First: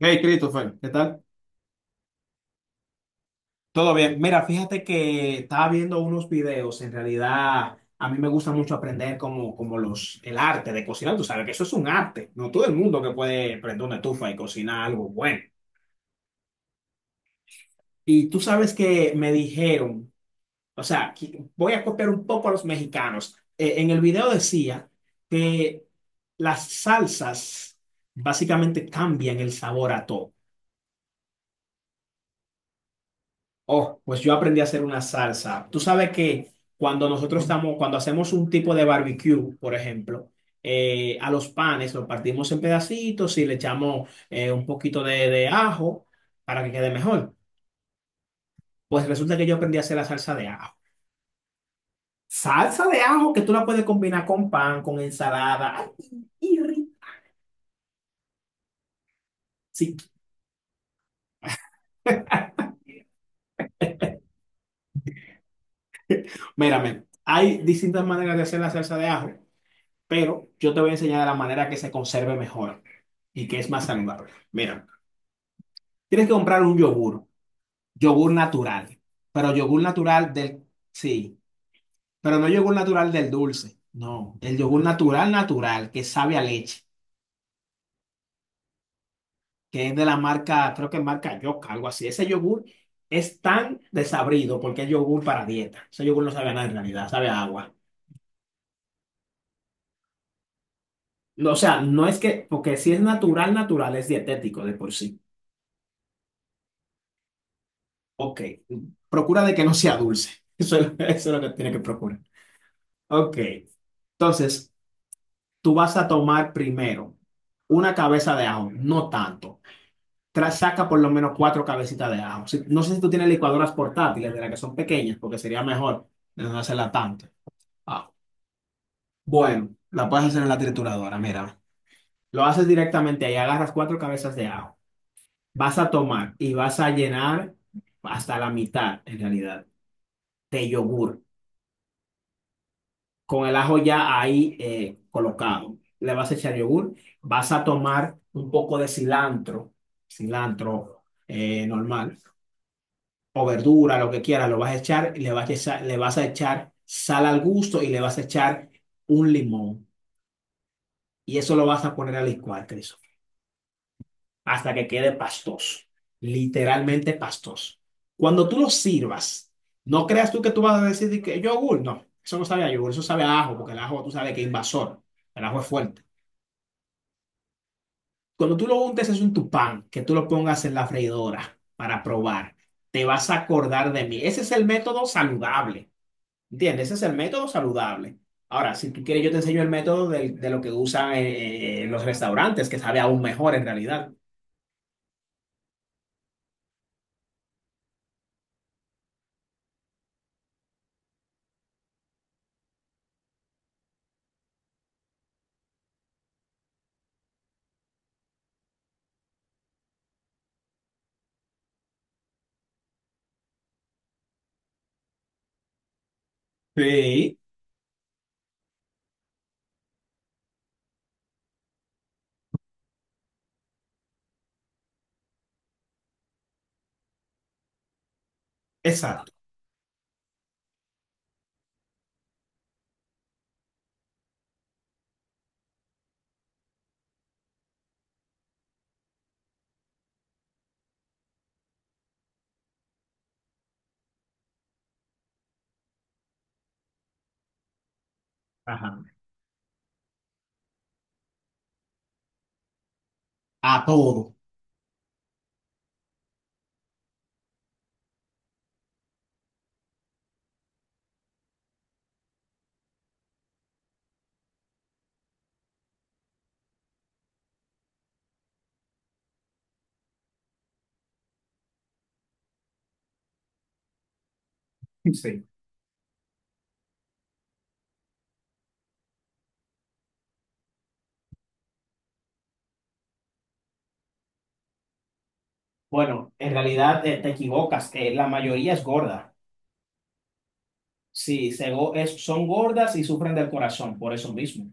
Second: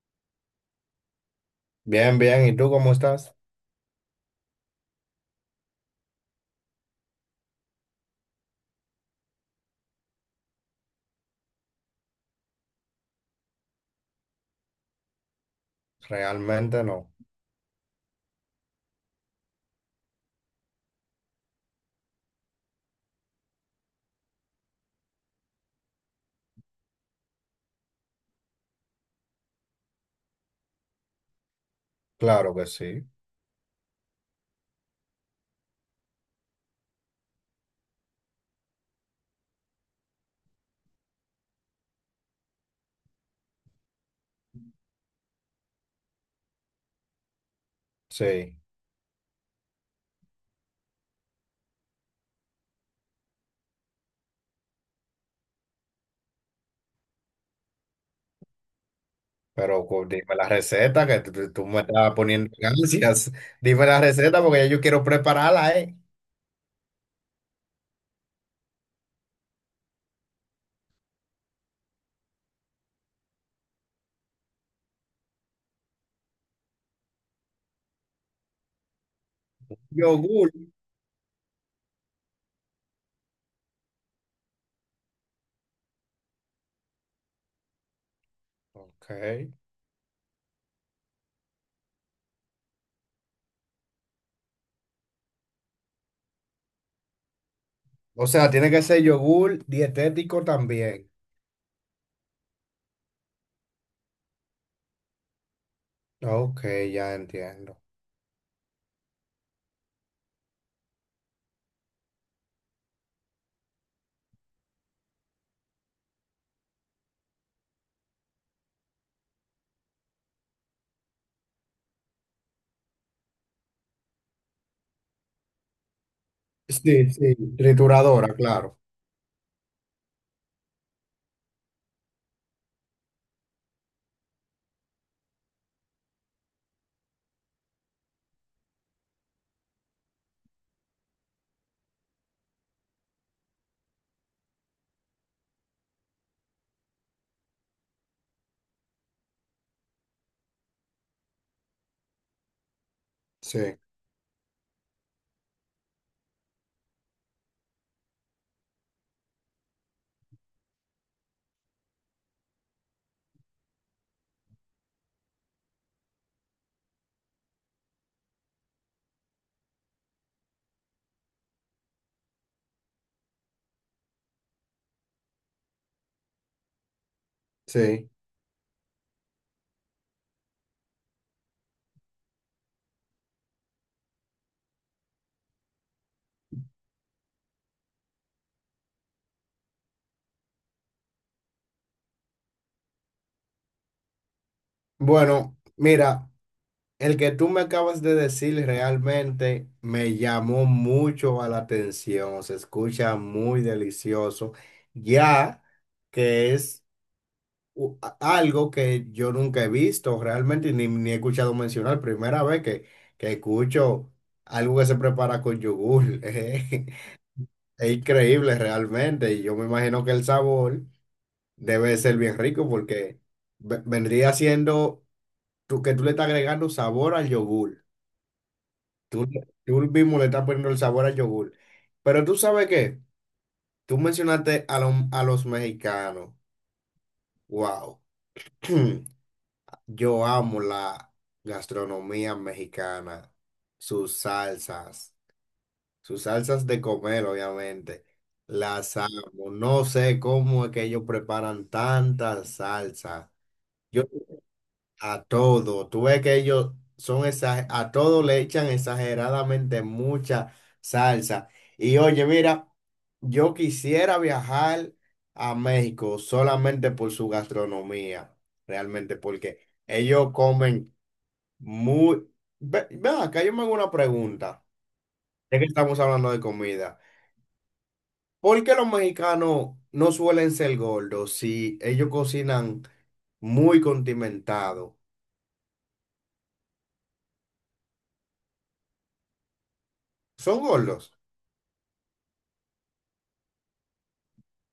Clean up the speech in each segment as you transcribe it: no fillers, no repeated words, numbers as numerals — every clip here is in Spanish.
Hey, Christopher, ¿qué tal? Bien, bien. ¿Y tú cómo estás? Todo bien. Mira, fíjate que estaba viendo unos videos. En realidad, a mí me gusta mucho aprender como el arte de cocinar. Tú sabes que eso es un arte. No todo el mundo que puede prender una estufa y cocinar algo bueno. Realmente no. Y tú sabes que me dijeron, o sea, voy a copiar un poco a los mexicanos. En el video decía que las salsas básicamente cambian el sabor a todo. Claro que sí. Oh, pues yo aprendí a hacer una salsa. Tú sabes que cuando nosotros estamos, cuando hacemos un tipo de barbecue, por ejemplo, a los panes los partimos en pedacitos y le echamos un poquito de ajo para que quede mejor. Sí. Pues resulta que yo aprendí a hacer la salsa de ajo. Salsa de ajo que tú la puedes combinar con pan, con ensalada. Ay, y ri- Pero sí, dime la receta que tú me estás poniendo en ansias. Dime la receta porque ya yo quiero prepararla, ¿eh? mírame, hay distintas maneras de hacer la salsa de ajo, pero yo te voy a enseñar la manera que se conserve mejor y que es más saludable. Mira. Tienes que comprar un yogur, yogur natural, pero yogur natural Yogur. del, sí, pero no yogur natural del dulce, no, el yogur natural natural que sabe a leche, Ok. que es de la marca, creo que marca Yoka, algo así. Ese yogur es tan desabrido porque es yogur para dieta. Ese yogur no sabe a nada en realidad, sabe a agua. O sea, tiene que ser yogur dietético también. No, o sea, no es que, porque si es natural, natural, es dietético de por sí. Ok, ya entiendo. Ok, procura de que no sea dulce. Eso es lo que tiene que procurar. Ok, entonces tú vas a tomar primero una cabeza de ajo, no tanto. Saca por lo menos cuatro cabecitas de ajo. No sé si tú tienes licuadoras portátiles de las que son pequeñas, porque sería mejor de no hacerla Sí, tanto. sí. Ah, Trituradora, claro. bueno, la puedes hacer en la trituradora, mira. Lo haces directamente ahí, agarras cuatro cabezas de ajo. Vas a tomar y vas a llenar hasta la mitad, en realidad, de yogur, con el ajo ya ahí colocado. Le vas a echar yogur, vas a tomar un poco de cilantro, cilantro normal, o Sí, verdura, lo que quieras, lo vas a echar, y le vas a echar, le vas a echar sal al gusto y le vas a echar un limón. Y eso lo vas a poner a licuar, Christopher, hasta que quede pastoso, literalmente pastoso. Cuando tú lo sirvas, no creas tú que tú vas a decir de que yogur, no, eso no sabe a yogur, eso sabe a ajo, porque el ajo tú sabes que es invasor, el ajo es fuerte. sí. Cuando tú lo untes es un tupán, que tú lo pongas en la freidora para probar, te vas a acordar de mí. Ese es el método saludable, ¿entiendes? Ese es el método saludable. Ahora, si tú quieres, yo te enseño el método de lo que usan los restaurantes, que sabe aún mejor en realidad. Bueno, mira. El que tú me acabas de decir realmente me llamó mucho a la atención, se escucha muy delicioso, ya que es algo que yo nunca he visto realmente ni he escuchado mencionar, primera vez que escucho algo que se prepara con yogur, Sí, Es increíble realmente y yo me imagino que el sabor debe ser bien rico porque vendría siendo tú, que tú le estás agregando sabor al yogur. Tú, exacto. tú mismo le estás poniendo el sabor al yogur. Pero tú sabes qué, tú mencionaste a los mexicanos. Wow. Yo amo la gastronomía mexicana, sus salsas, sus salsas de comer, obviamente. Las Ajá, amo. No sé cómo es que ellos preparan tantas salsas. a todo. A todo, tú ves que a todo le echan exageradamente mucha salsa. Y oye, mira, yo quisiera viajar a México solamente por su gastronomía, realmente, porque ellos comen muy… Ven acá, yo me hago una pregunta, Sí. ya que estamos hablando de comida. ¿Por qué los mexicanos no suelen ser gordos si ellos cocinan muy condimentado? Bueno, en realidad te equivocas. La mayoría es gorda. ¿Son gordos? Sí, son gordas y sufren del corazón, por eso mismo.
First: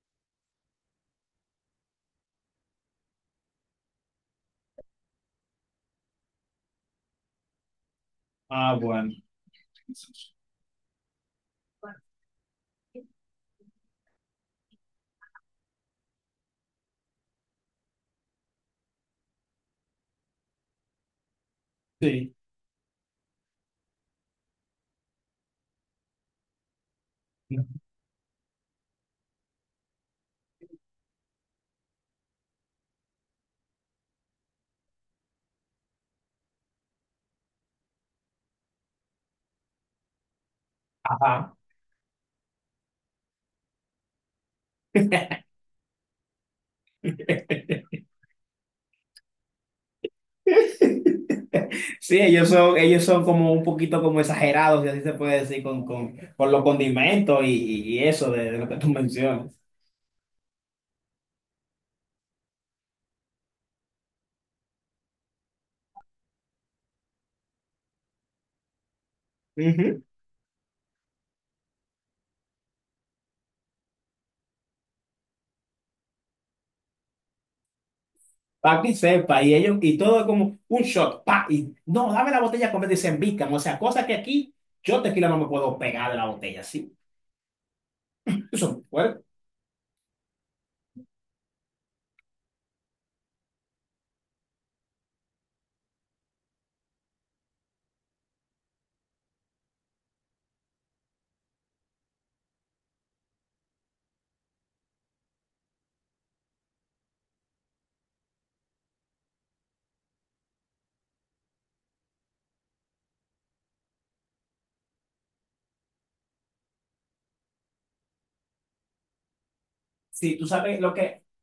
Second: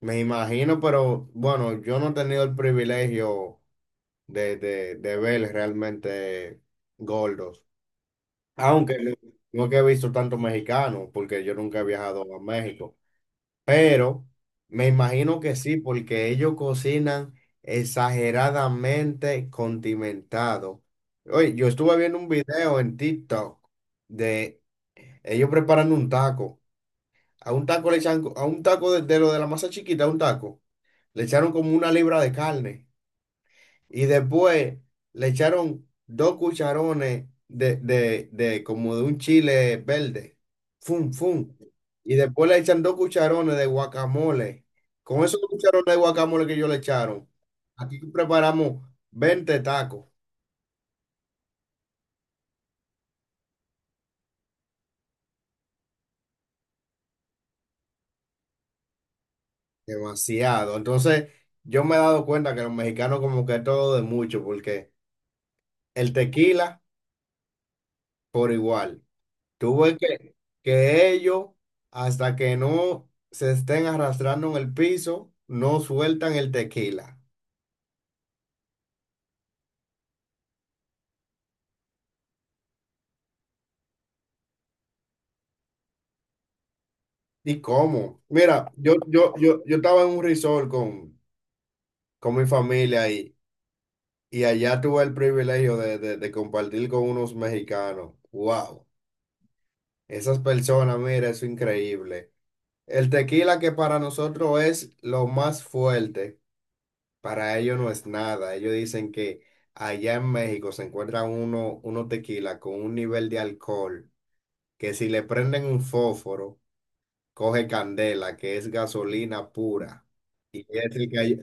Me imagino, pero bueno, yo no he tenido el privilegio de ver realmente gordos. Ah, Aunque, bueno. ujú, no es que he visto tantos mexicanos, porque yo nunca he viajado a México. Pero me imagino que sí, porque ellos cocinan exageradamente condimentado. Oye, yo estuve viendo un Sí. video en TikTok de ellos preparando un taco. A un taco le echan, a un taco de lo de la masa chiquita, a un taco. Le echaron como una libra de carne y después le echaron dos cucharones de como de un chile verde. Fum, Ajá. fum. Y después le echan dos cucharones de guacamole. Con esos dos cucharones de guacamole que ellos le echaron, aquí preparamos 20 tacos. Sí, ellos son como un poquito como exagerados, si así se puede decir, con los condimentos y eso de lo que tú mencionas. Demasiado. Entonces, yo me he dado cuenta que los mexicanos como que todo de mucho, porque el tequila por igual. Tuve que ellos, hasta que no se estén arrastrando en el piso, no sueltan el tequila. Para que sepa, y ellos, y todo es como un shot, pa, y no, dame la botella completa y se embican. O sea, cosas que aquí yo tequila no me puedo pegar de la botella, sí. ¿Y cómo? Mira, Eso, yo, bueno, yo, yo, yo estaba en un resort con mi familia y allá tuve el privilegio de compartir con unos mexicanos. ¡Wow! Esas personas, mira, eso es increíble. El tequila que para nosotros es lo más fuerte. Para ellos no es nada. Ellos dicen que allá en México se encuentra uno tequila con un nivel de alcohol que si le prenden un fósforo, coge candela, que es gasolina pura. si tú Y sabes lo es el que que hay-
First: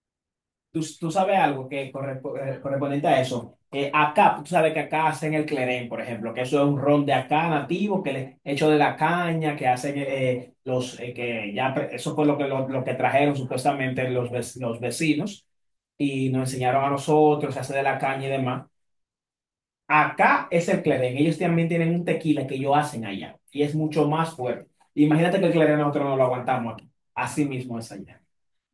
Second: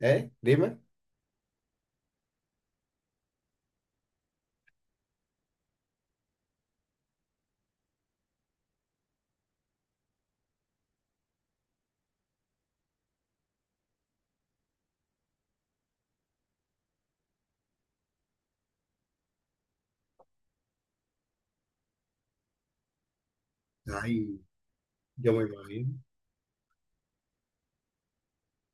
¿Eh? Dime. tú sabes algo que correspondiente a eso. Acá, tú sabes que acá hacen el clerén, por ejemplo, que eso es un ron de acá nativo, que le, hecho de la caña, que hacen los, que ya, pre- eso fue lo que, lo que trajeron supuestamente los, los vecinos y nos enseñaron a nosotros, se hace de la caña y demás. Acá es el clerén, ellos también tienen un tequila que ellos hacen allá y es mucho más Ay, fuerte. yo Imagínate me que el clerén imagino. nosotros no lo aguantamos aquí, así mismo es allá.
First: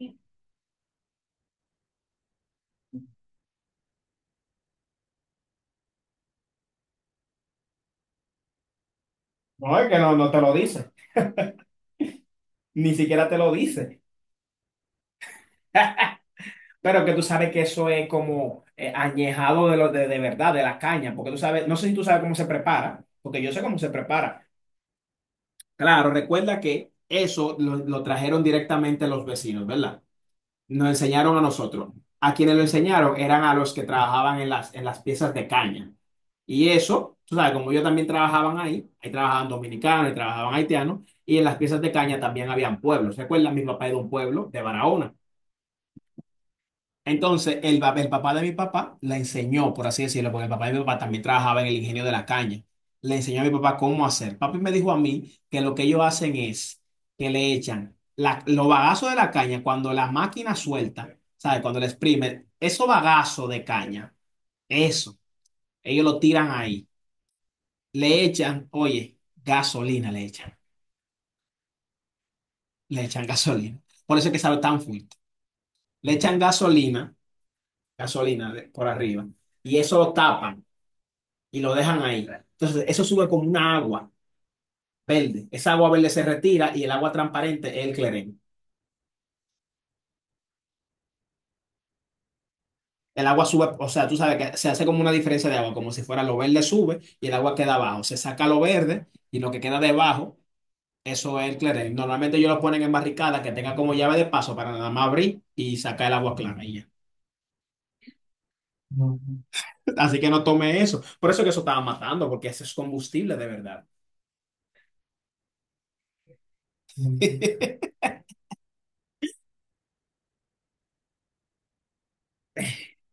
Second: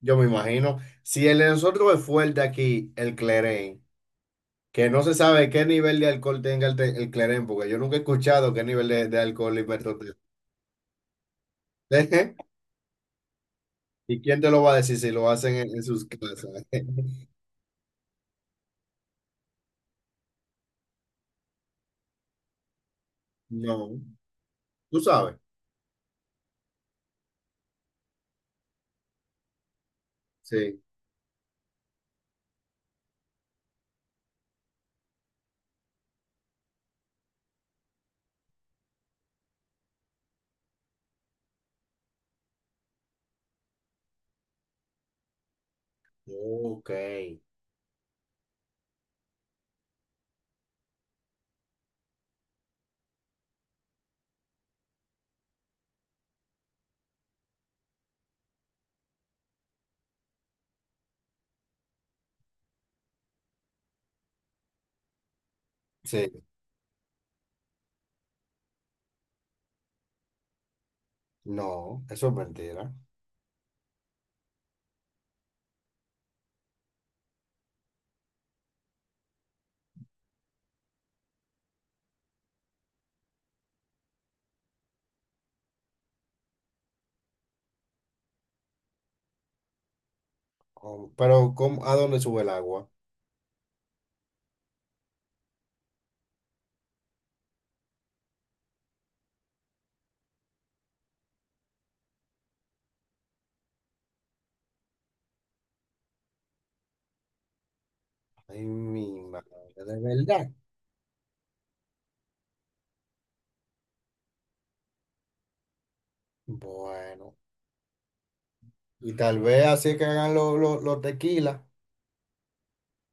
Yo me imagino. Si el de nosotros es fuerte aquí, el Clerén, que no se sabe qué nivel de alcohol tenga el Clerén, porque yo nunca he escuchado qué nivel de alcohol y… No, es que no, no te lo dice, ni siquiera te lo dice. ¿Y quién te lo va a decir si lo hacen en sus casas? Pero que tú sabes que eso es como añejado de verdad, de la caña, porque tú sabes, no sé si tú sabes cómo se prepara, porque yo sé cómo se No, prepara. tú sabes. Claro, recuerda que eso lo trajeron directamente los vecinos, ¿verdad? Sí. Nos enseñaron a nosotros. A quienes lo enseñaron eran a los que trabajaban en las piezas de caña. Y eso, tú sabes, como yo también trabajaban ahí, ahí trabajaban dominicanos, ahí trabajaban haitianos, y en las piezas de caña también habían pueblos. ¿Recuerdas? Mi papá era de un pueblo de Barahona. Ok. Entonces, el papá de mi papá le enseñó, por así decirlo, porque el papá de mi papá también trabajaba en el ingenio de la caña. Le enseñó a mi papá cómo hacer. Papi me dijo a mí que lo que ellos hacen es que los bagazos de la caña cuando la máquina suelta, ¿sabes? Cuando le exprime, esos bagazos de caña, eso, ellos lo Sí, tiran ahí. Le echan, oye, gasolina le echan. no, eso es mentira. Le echan gasolina. Por eso es que sabe tan fuerte. Le echan gasolina, gasolina por arriba, y eso lo tapan y lo dejan ahí. Entonces, eso sube como una agua verde. Esa agua verde se retira y el agua transparente es el clerén. Oh, pero a dónde sube el agua? El agua sube, o sea, tú sabes que se hace como una diferencia de agua, como si fuera lo verde sube y el agua queda abajo. Se saca lo verde y lo que queda debajo, eso es el clerén. Normalmente ellos lo ponen en barricadas que tenga como llave de paso para nada más abrir y sacar el agua clara y ya. Ay, No, mi madre, de así que no verdad. tome eso. Por eso que eso estaba matando, porque ese es combustible de verdad. Bueno, y tal vez así es que hagan los tequilas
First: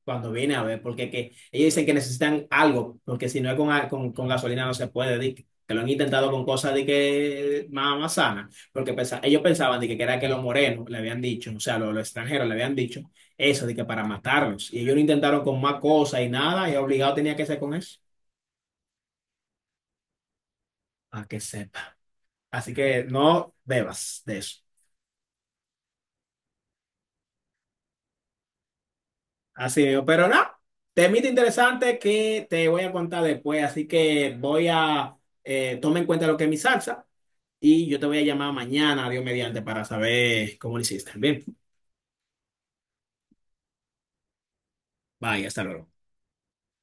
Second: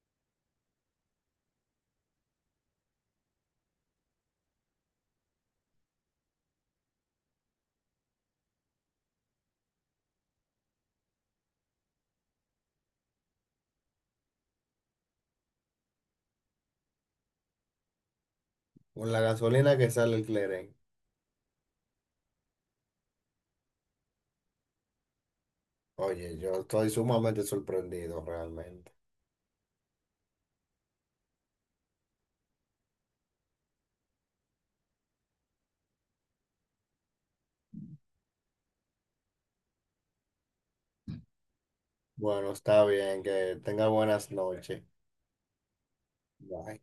Cuando viene a ver, porque que, ellos dicen que necesitan algo, porque si no es con, con gasolina no se puede, di que lo han intentado con cosas de que más, más sanas, porque ellos pensaban de que era que los morenos le habían dicho, o sea, los extranjeros le habían dicho eso, de que para matarlos, y ellos lo intentaron con más cosas y nada, y obligado tenía que ser con eso, con la gasolina que sale el Cleren. a que sepa. Así que no bebas de eso. Oye, yo estoy sumamente sorprendido realmente. Así mismo, pero no, temita interesante que te voy a contar después, así que voy a, toma en cuenta lo que es mi salsa y yo te voy a llamar mañana, Dios mediante, para saber cómo lo hiciste. Bien, Bueno, está bien, que tenga buenas noches. bye, hasta luego. Bye.